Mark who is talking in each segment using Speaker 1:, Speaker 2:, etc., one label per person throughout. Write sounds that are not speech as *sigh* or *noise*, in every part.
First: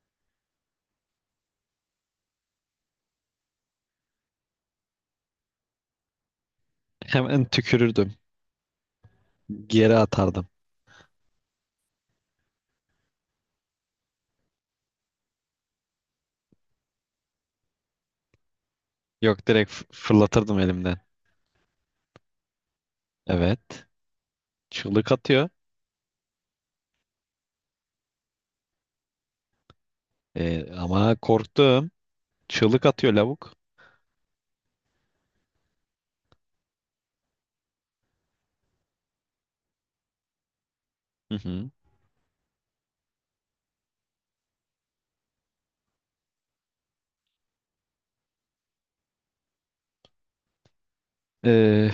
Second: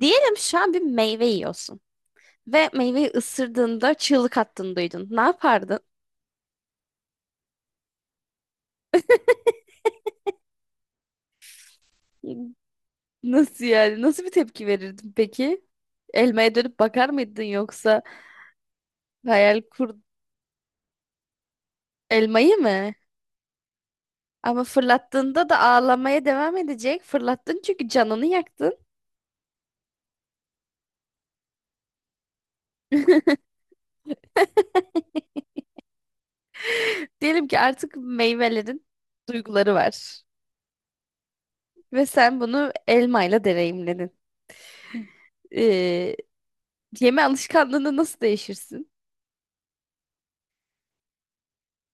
Speaker 1: Diyelim şu an bir meyve yiyorsun ve meyveyi ısırdığında çığlık attığını duydun. Ne yapardın?
Speaker 2: Hemen tükürürdüm. Geri atardım.
Speaker 1: Nasıl yani? Nasıl bir tepki verirdin peki? Elmaya dönüp bakar mıydın yoksa
Speaker 2: Yok
Speaker 1: hayal
Speaker 2: direkt
Speaker 1: kur
Speaker 2: fırlatırdım elimden.
Speaker 1: elmayı mı?
Speaker 2: Evet.
Speaker 1: Ama
Speaker 2: Çığlık atıyor.
Speaker 1: fırlattığında da ağlamaya devam edecek. Fırlattın çünkü canını yaktın.
Speaker 2: Ama korktum. Çığlık atıyor lavuk.
Speaker 1: Diyelim ki artık meyvelerin duyguları var
Speaker 2: Hı hı.
Speaker 1: ve sen bunu elmayla deneyimledin. Ee, Yeme alışkanlığını nasıl değişirsin?
Speaker 2: Ee,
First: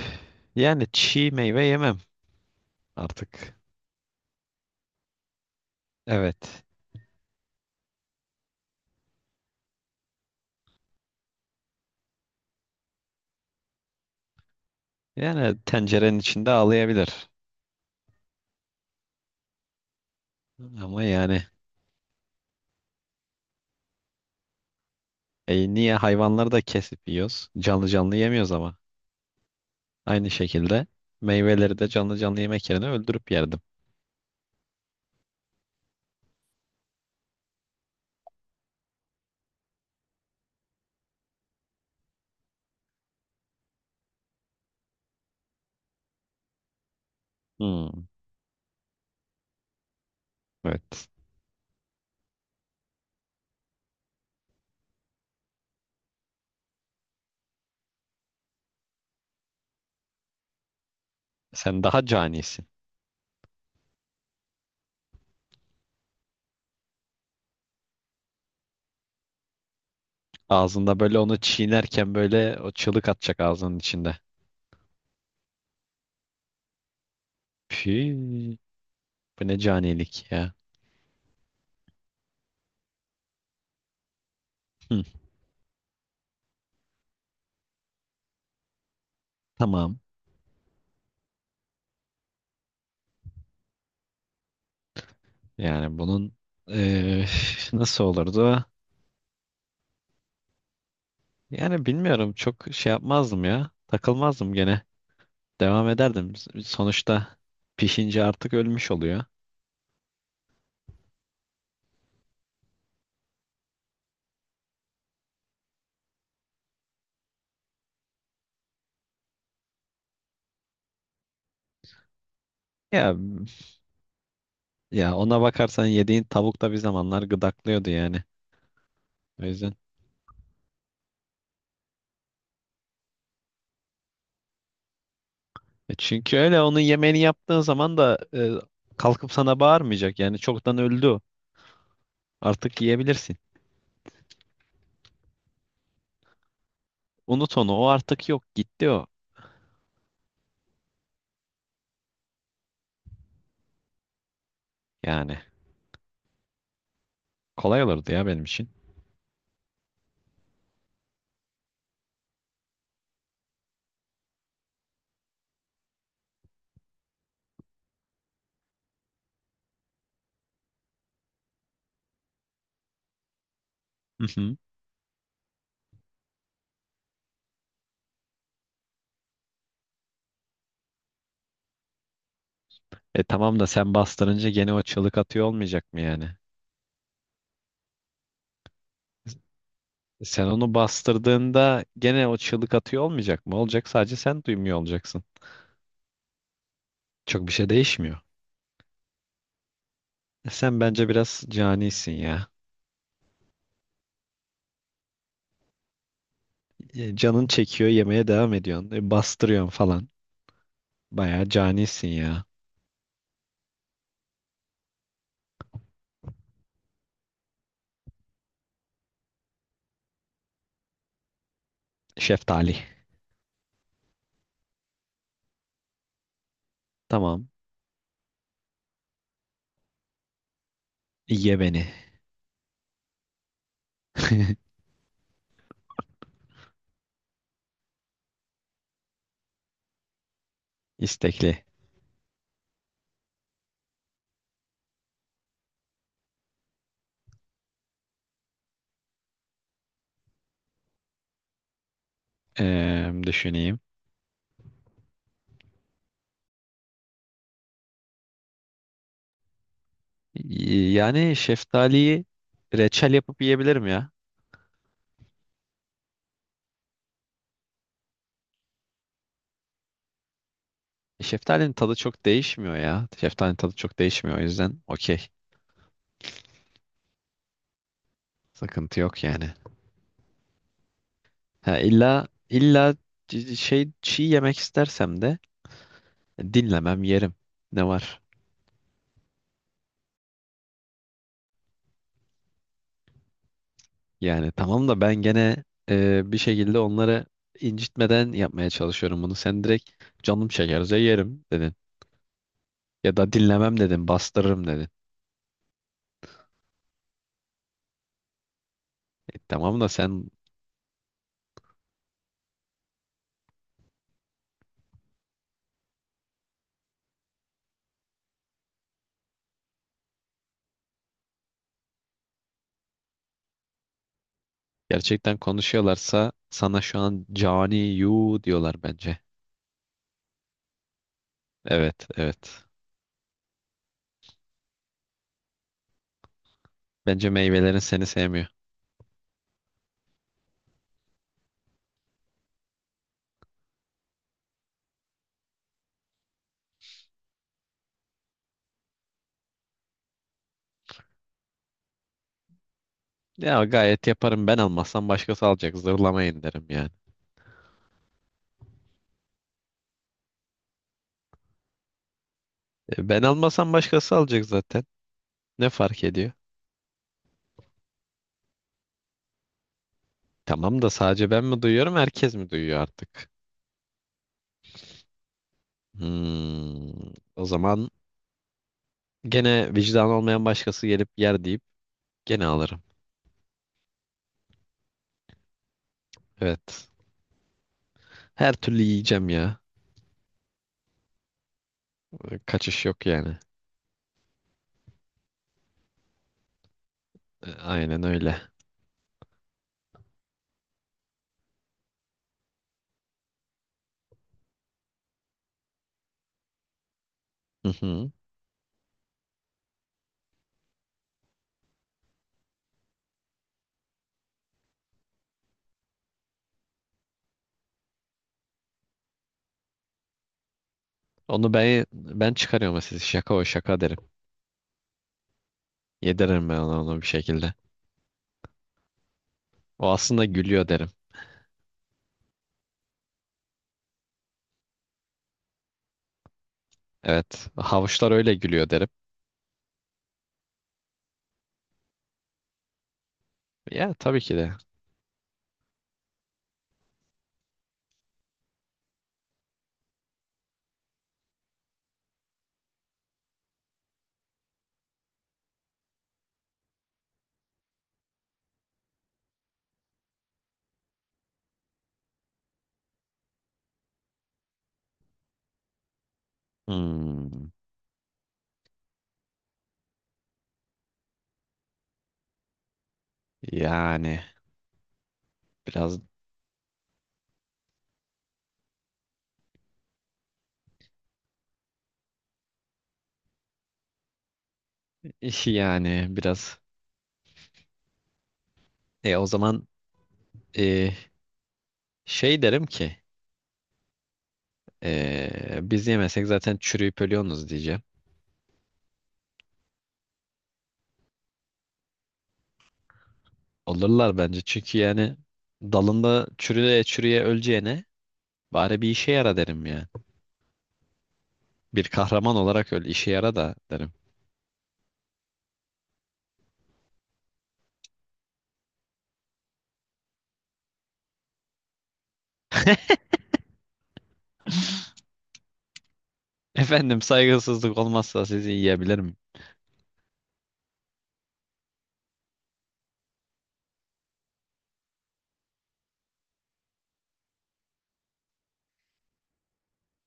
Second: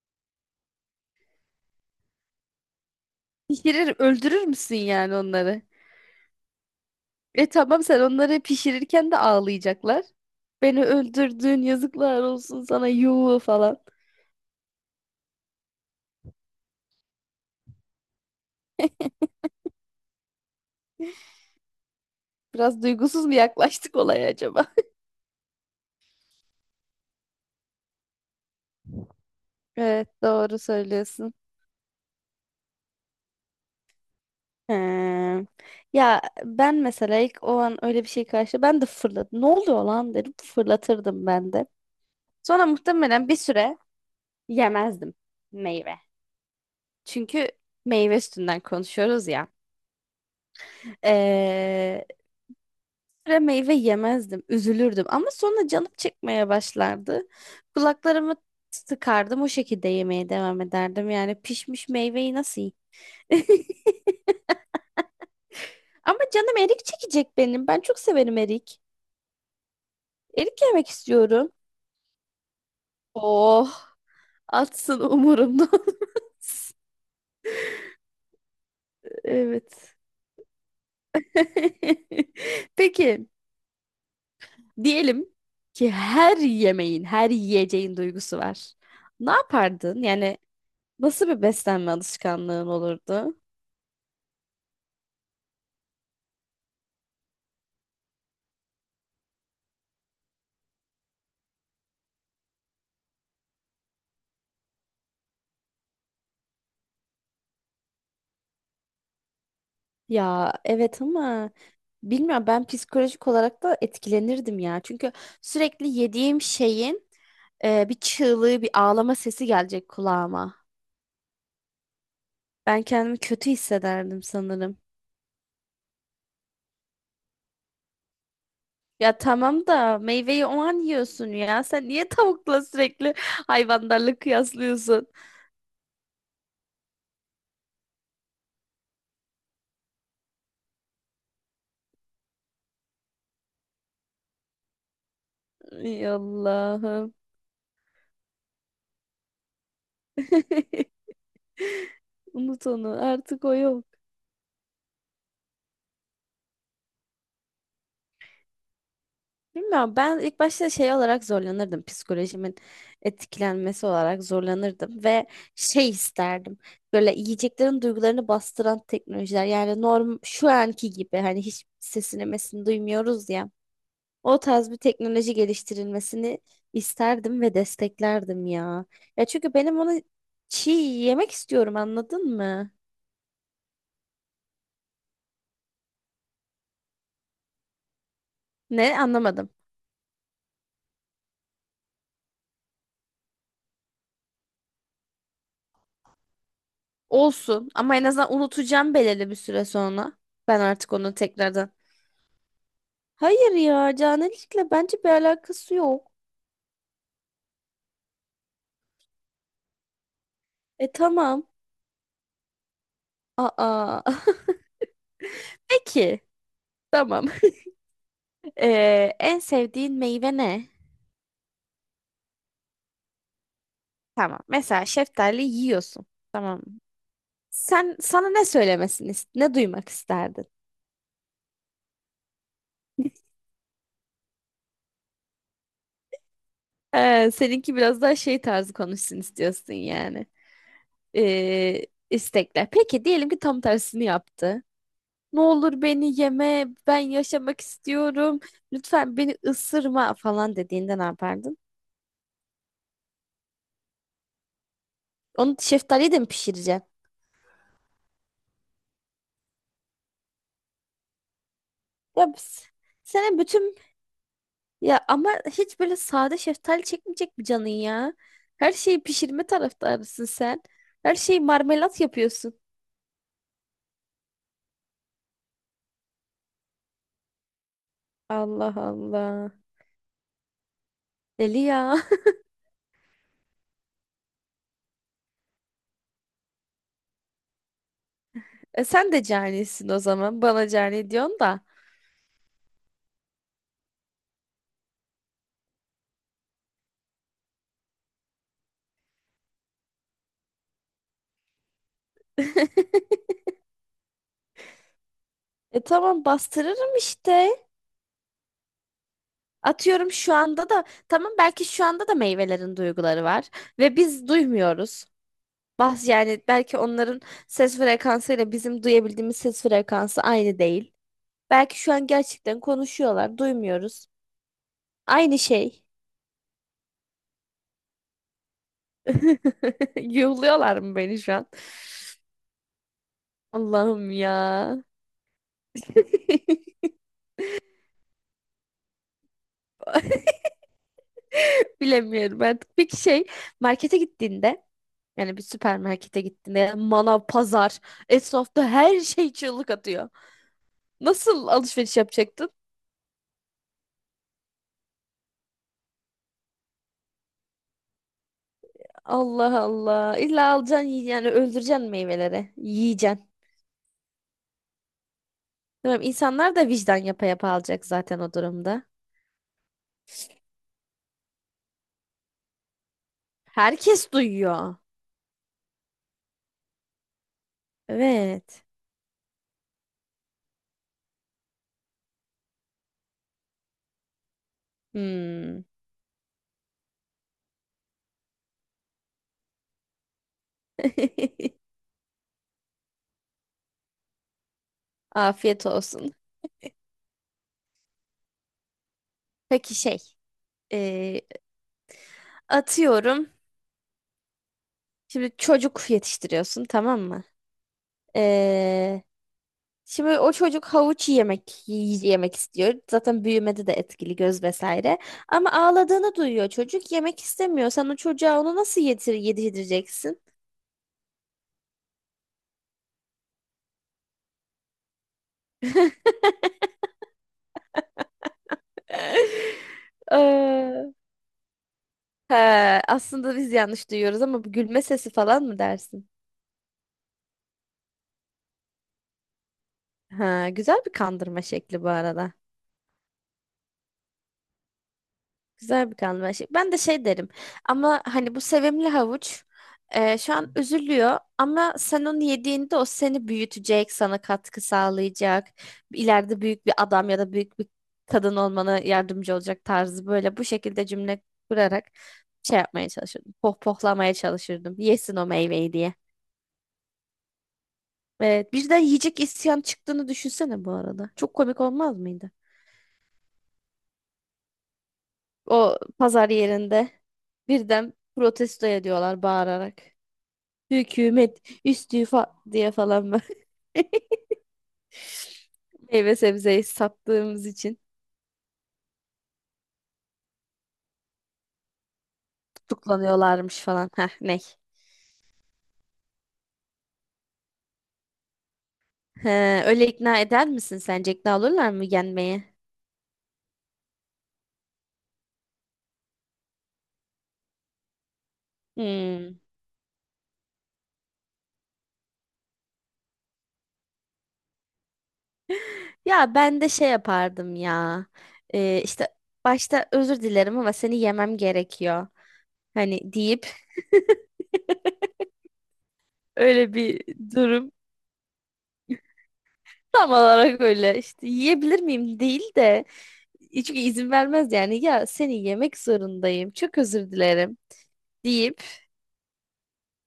Speaker 2: yani çiğ meyve yemem artık.
Speaker 1: Pişirir, öldürür müsün yani onları?
Speaker 2: Evet.
Speaker 1: E tamam sen onları pişirirken de ağlayacaklar. Beni öldürdün, yazıklar olsun sana, yuh falan.
Speaker 2: Yani tencerenin içinde ağlayabilir. Ama yani
Speaker 1: Biraz duygusuz mu yaklaştık olaya acaba? *laughs*
Speaker 2: niye hayvanları da kesip yiyoruz? Canlı canlı yemiyoruz ama.
Speaker 1: Evet,
Speaker 2: Aynı
Speaker 1: doğru
Speaker 2: şekilde
Speaker 1: söylüyorsun.
Speaker 2: meyveleri de canlı canlı yemek yerine öldürüp yerdim.
Speaker 1: He. Ya ben mesela ilk o an öyle bir şey karşı ben de fırladım. Ne oluyor lan derim, fırlatırdım ben de. Sonra muhtemelen bir süre yemezdim meyve. Çünkü
Speaker 2: Hmm,
Speaker 1: meyve üstünden konuşuyoruz ya.
Speaker 2: evet.
Speaker 1: Ee, Ve meyve yemezdim, üzülürdüm. Ama sonra canım çekmeye başlardı. Kulaklarımı sıkardım, o şekilde yemeye devam ederdim. Yani
Speaker 2: Sen
Speaker 1: pişmiş
Speaker 2: daha
Speaker 1: meyveyi nasıl
Speaker 2: canisin.
Speaker 1: yiyeyim? *laughs* Ama canım erik çekecek benim. Ben çok severim erik. Erik yemek
Speaker 2: Ağzında böyle onu
Speaker 1: istiyorum.
Speaker 2: çiğnerken böyle o çığlık atacak
Speaker 1: Oh,
Speaker 2: ağzının içinde.
Speaker 1: atsın umurumda. *laughs*
Speaker 2: Püh, bu ne
Speaker 1: Evet.
Speaker 2: canilik ya.
Speaker 1: *laughs* Peki,
Speaker 2: Hı,
Speaker 1: diyelim ki her yemeğin, her yiyeceğin duygusu var. Ne
Speaker 2: tamam.
Speaker 1: yapardın? Yani nasıl bir beslenme alışkanlığın olurdu?
Speaker 2: Yani bunun eee, nasıl olurdu? Yani bilmiyorum. Çok şey yapmazdım ya. Takılmazdım gene. Devam ederdim. Sonuçta pişince artık ölmüş oluyor.
Speaker 1: Ya evet, ama bilmiyorum, ben psikolojik olarak da etkilenirdim ya. Çünkü sürekli yediğim şeyin bir çığlığı, bir ağlama sesi gelecek kulağıma. Ben
Speaker 2: Ya
Speaker 1: kendimi kötü hissederdim sanırım.
Speaker 2: ya ona bakarsan yediğin tavuk da bir zamanlar gıdaklıyordu yani.
Speaker 1: Ya
Speaker 2: O
Speaker 1: tamam
Speaker 2: yüzden.
Speaker 1: da meyveyi o an yiyorsun ya. Sen niye tavukla sürekli hayvanlarla kıyaslıyorsun?
Speaker 2: Çünkü öyle onun yemeğini yaptığın zaman da kalkıp sana bağırmayacak. Yani çoktan öldü o. Artık yiyebilirsin.
Speaker 1: Ay Allah'ım.
Speaker 2: Unut onu. O artık yok. Gitti o.
Speaker 1: *laughs* Unut onu. Artık o yok.
Speaker 2: Yani kolay olurdu ya benim için.
Speaker 1: Bilmiyorum. Ben ilk başta şey olarak zorlanırdım. Psikolojimin etkilenmesi olarak zorlanırdım ve şey isterdim. Böyle yiyeceklerin duygularını bastıran teknolojiler. Yani norm şu anki gibi hani hiç sesini mesini duymuyoruz ya.
Speaker 2: Hı
Speaker 1: O
Speaker 2: hı.
Speaker 1: tarz bir teknoloji geliştirilmesini isterdim ve desteklerdim ya. Ya çünkü benim onu çiğ yemek istiyorum, anladın mı?
Speaker 2: Tamam da sen bastırınca gene o çığlık atıyor olmayacak mı yani?
Speaker 1: Ne, anlamadım.
Speaker 2: Sen onu bastırdığında gene o çığlık atıyor olmayacak mı? Olacak, sadece sen duymuyor olacaksın. Çok bir şey
Speaker 1: Olsun, ama en
Speaker 2: değişmiyor.
Speaker 1: azından unutacağım belirli bir süre sonra.
Speaker 2: E
Speaker 1: Ben
Speaker 2: sen
Speaker 1: artık
Speaker 2: bence
Speaker 1: onu
Speaker 2: biraz
Speaker 1: tekrardan.
Speaker 2: canisin ya.
Speaker 1: Hayır ya, canilikle bence bir alakası yok.
Speaker 2: Canın çekiyor, yemeye devam ediyorsun. Bastırıyorsun falan.
Speaker 1: E tamam.
Speaker 2: Bayağı canisin ya.
Speaker 1: Aa. *laughs* Peki. Tamam. *laughs* En sevdiğin meyve ne?
Speaker 2: Şeftali.
Speaker 1: Tamam. Mesela şeftali yiyorsun. Tamam.
Speaker 2: Tamam.
Speaker 1: Sen sana ne söylemesini, ne duymak isterdin?
Speaker 2: Ye beni. *laughs*
Speaker 1: Seninki biraz daha şey tarzı konuşsun istiyorsun yani.
Speaker 2: İstekli.
Speaker 1: Ee, istekler. Peki diyelim ki tam tersini yaptı. Ne olur beni yeme, ben yaşamak istiyorum. Lütfen beni ısırma falan dediğinde ne yapardın?
Speaker 2: Düşüneyim.
Speaker 1: Onu şeftaliyle de mi pişireceksin?
Speaker 2: Yani şeftaliyi
Speaker 1: Ya biz-
Speaker 2: reçel
Speaker 1: sana
Speaker 2: yapıp
Speaker 1: bütün,
Speaker 2: yiyebilirim ya.
Speaker 1: ya ama hiç böyle sade şeftali çekmeyecek mi canın ya? Her şeyi pişirme taraftarısın sen. Her şeyi
Speaker 2: Şeftalinin tadı
Speaker 1: marmelat
Speaker 2: çok
Speaker 1: yapıyorsun.
Speaker 2: değişmiyor ya. Şeftalinin tadı çok değişmiyor, o yüzden okey.
Speaker 1: Allah
Speaker 2: Sıkıntı yok
Speaker 1: Allah.
Speaker 2: yani.
Speaker 1: Deli
Speaker 2: Ha,
Speaker 1: ya.
Speaker 2: illa
Speaker 1: *laughs*
Speaker 2: illa şey çiğ yemek istersem de dinlemem, yerim. Ne var?
Speaker 1: E sen de canisin o zaman. Bana cani diyorsun da.
Speaker 2: Yani tamam da ben gene bir şekilde onları incitmeden yapmaya çalışıyorum bunu. Sen direkt canım çekerse yerim dedin.
Speaker 1: *laughs*
Speaker 2: Ya da dinlemem dedin, bastırırım dedin.
Speaker 1: E tamam, bastırırım işte.
Speaker 2: Tamam da
Speaker 1: Atıyorum
Speaker 2: sen
Speaker 1: şu anda da, tamam, belki şu anda da meyvelerin duyguları var ve biz duymuyoruz. Bas, yani belki onların ses frekansıyla bizim duyabildiğimiz ses frekansı aynı değil. Belki şu an gerçekten konuşuyorlar, duymuyoruz.
Speaker 2: gerçekten
Speaker 1: Aynı şey.
Speaker 2: konuşuyorlarsa sana şu an cani yu diyorlar bence.
Speaker 1: *laughs* Yuhluyorlar mı beni şu an?
Speaker 2: Evet, evet.
Speaker 1: Allah'ım ya. *laughs*
Speaker 2: Bence meyvelerin seni sevmiyor.
Speaker 1: Bilemiyorum artık. Peki şey, markete gittiğinde, yani bir süpermarkete gittiğinde manav, pazar, esnafta her şey çığlık atıyor. Nasıl alışveriş yapacaktın?
Speaker 2: Ya gayet yaparım, ben almasam başkası alacak. Zırlamayın derim yani.
Speaker 1: Allah Allah. İlla alacaksın, yani öldüreceksin meyveleri.
Speaker 2: Ben
Speaker 1: Yiyeceksin.
Speaker 2: almasam başkası alacak zaten. Ne
Speaker 1: Tamam,
Speaker 2: fark ediyor?
Speaker 1: insanlar da vicdan yapa yapa alacak zaten o durumda.
Speaker 2: Tamam da sadece ben mi duyuyorum, herkes mi duyuyor artık?
Speaker 1: Herkes duyuyor.
Speaker 2: Hmm, o zaman
Speaker 1: Evet.
Speaker 2: gene vicdan olmayan başkası gelip yer deyip gene alırım.
Speaker 1: Hmm.
Speaker 2: Evet. Her türlü yiyeceğim ya.
Speaker 1: *laughs*
Speaker 2: Kaçış yok yani.
Speaker 1: Afiyet olsun.
Speaker 2: Aynen öyle.
Speaker 1: Peki şey. e, atıyorum. Şimdi çocuk yetiştiriyorsun, tamam mı?
Speaker 2: *laughs*
Speaker 1: E, şimdi o çocuk havuç yemek yemek istiyor. Zaten büyümede de etkili, göz vesaire. Ama ağladığını duyuyor çocuk. Yemek istemiyor. Sen o çocuğa onu nasıl yedireceksin?
Speaker 2: Onu ben çıkarıyorum, siz şaka o şaka derim. Yediririm ben ona onu bir şekilde. O
Speaker 1: *laughs*
Speaker 2: aslında gülüyor derim.
Speaker 1: Ee, he, aslında biz yanlış duyuyoruz ama bu gülme sesi falan mı dersin?
Speaker 2: Evet. Havuçlar öyle gülüyor derim.
Speaker 1: Ha, güzel bir kandırma şekli bu arada.
Speaker 2: Ya tabii ki de.
Speaker 1: Güzel bir kanlı şey. Ben de şey derim, ama hani bu sevimli havuç şu an üzülüyor ama sen onu yediğinde o seni büyütecek, sana katkı sağlayacak. İleride büyük bir adam ya da büyük bir kadın olmana yardımcı olacak tarzı, böyle bu şekilde cümle kurarak şey yapmaya çalışırdım. Pohpohlamaya çalışırdım. Yesin o meyveyi diye.
Speaker 2: Hmm,
Speaker 1: Evet, birden yiyecek isyan çıktığını düşünsene bu arada. Çok komik olmaz mıydı?
Speaker 2: yani
Speaker 1: O
Speaker 2: biraz
Speaker 1: pazar yerinde birden protesto ediyorlar bağırarak. Hükümet istifa diye falan, böyle
Speaker 2: *laughs*
Speaker 1: *laughs*
Speaker 2: yani
Speaker 1: meyve
Speaker 2: biraz
Speaker 1: sebzeyi sattığımız için
Speaker 2: o zaman e, şey derim ki
Speaker 1: tutuklanıyorlarmış falan. Heh, ne?
Speaker 2: biz yemesek zaten çürüyüp ölüyorsunuz diyeceğim.
Speaker 1: He, öyle ikna eder misin sence? İkna olurlar mı yenmeye?
Speaker 2: Olurlar bence, çünkü yani dalında çürüye çürüye öleceğine bari bir işe yara
Speaker 1: Hmm.
Speaker 2: derim ya. Bir kahraman olarak öl, işe yara da derim.
Speaker 1: Ya ben de şey yapardım ya. İşte başta özür dilerim ama seni yemem gerekiyor.
Speaker 2: *laughs*
Speaker 1: Hani deyip öyle bir
Speaker 2: Efendim,
Speaker 1: durum
Speaker 2: saygısızlık olmazsa sizi yiyebilirim.
Speaker 1: tam olarak, öyle işte yiyebilir miyim değil de, çünkü izin vermez yani, ya seni yemek zorundayım çok özür dilerim deyip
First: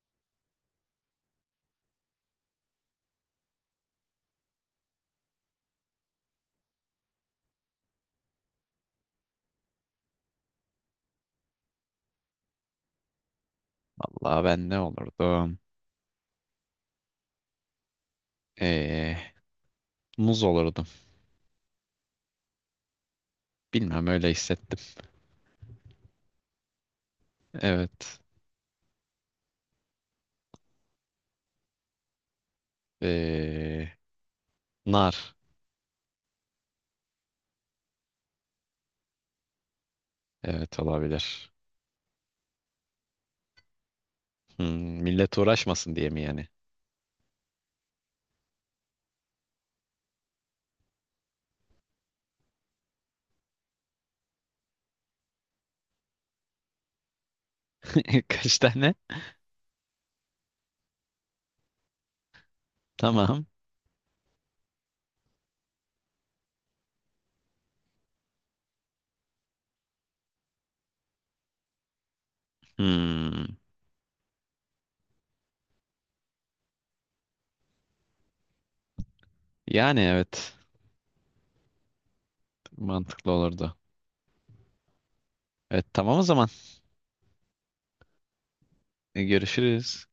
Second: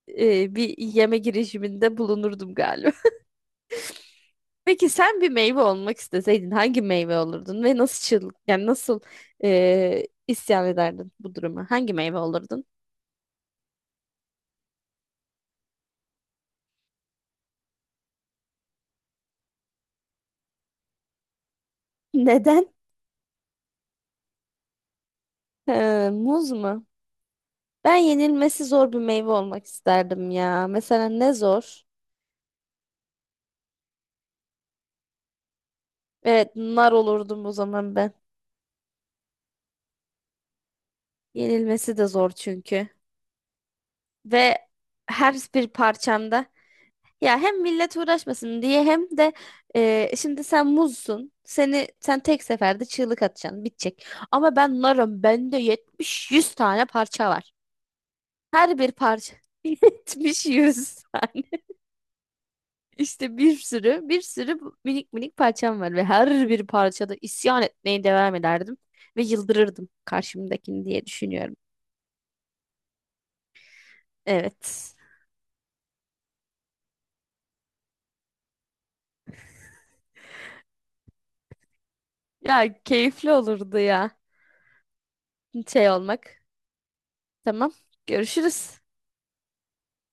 Speaker 1: bir yeme girişiminde bulunurdum galiba. *laughs* Peki sen bir meyve olmak isteseydin hangi meyve olurdun ve nasıl çığlık, yani nasıl isyan ederdin bu duruma? Hangi meyve olurdun?
Speaker 2: Vallahi ben ne olurdum? Ee, muz olurdum.
Speaker 1: *laughs* Neden?
Speaker 2: Bilmem, öyle hissettim.
Speaker 1: Muz mu? Ben
Speaker 2: Evet.
Speaker 1: yenilmesi zor bir meyve olmak isterdim ya. Mesela ne zor?
Speaker 2: Ee, nar.
Speaker 1: Evet, nar olurdum o zaman ben.
Speaker 2: Evet, olabilir.
Speaker 1: Yenilmesi de zor çünkü. Ve
Speaker 2: Hmm,
Speaker 1: her
Speaker 2: millet
Speaker 1: bir
Speaker 2: uğraşmasın diye mi
Speaker 1: parçamda,
Speaker 2: yani?
Speaker 1: ya hem millet uğraşmasın diye hem de şimdi sen muzsun. Seni sen tek seferde çığlık atacaksın, bitecek. Ama ben narım, bende 70-100 tane parça var.
Speaker 2: *laughs* Kaç
Speaker 1: Her bir
Speaker 2: tane?
Speaker 1: parça *laughs* 70-100 tane. İşte
Speaker 2: Tamam.
Speaker 1: bir sürü, bir sürü bu minik minik parçam var ve her bir parçada isyan etmeye devam ederdim ve yıldırırdım karşımdakini diye düşünüyorum.
Speaker 2: Hmm,
Speaker 1: Evet.
Speaker 2: yani evet.
Speaker 1: Ya
Speaker 2: Mantıklı
Speaker 1: keyifli
Speaker 2: olurdu.
Speaker 1: olurdu ya
Speaker 2: Evet,
Speaker 1: şey
Speaker 2: tamam o
Speaker 1: olmak.
Speaker 2: zaman.
Speaker 1: Tamam. Görüşürüz.
Speaker 2: Görüşürüz.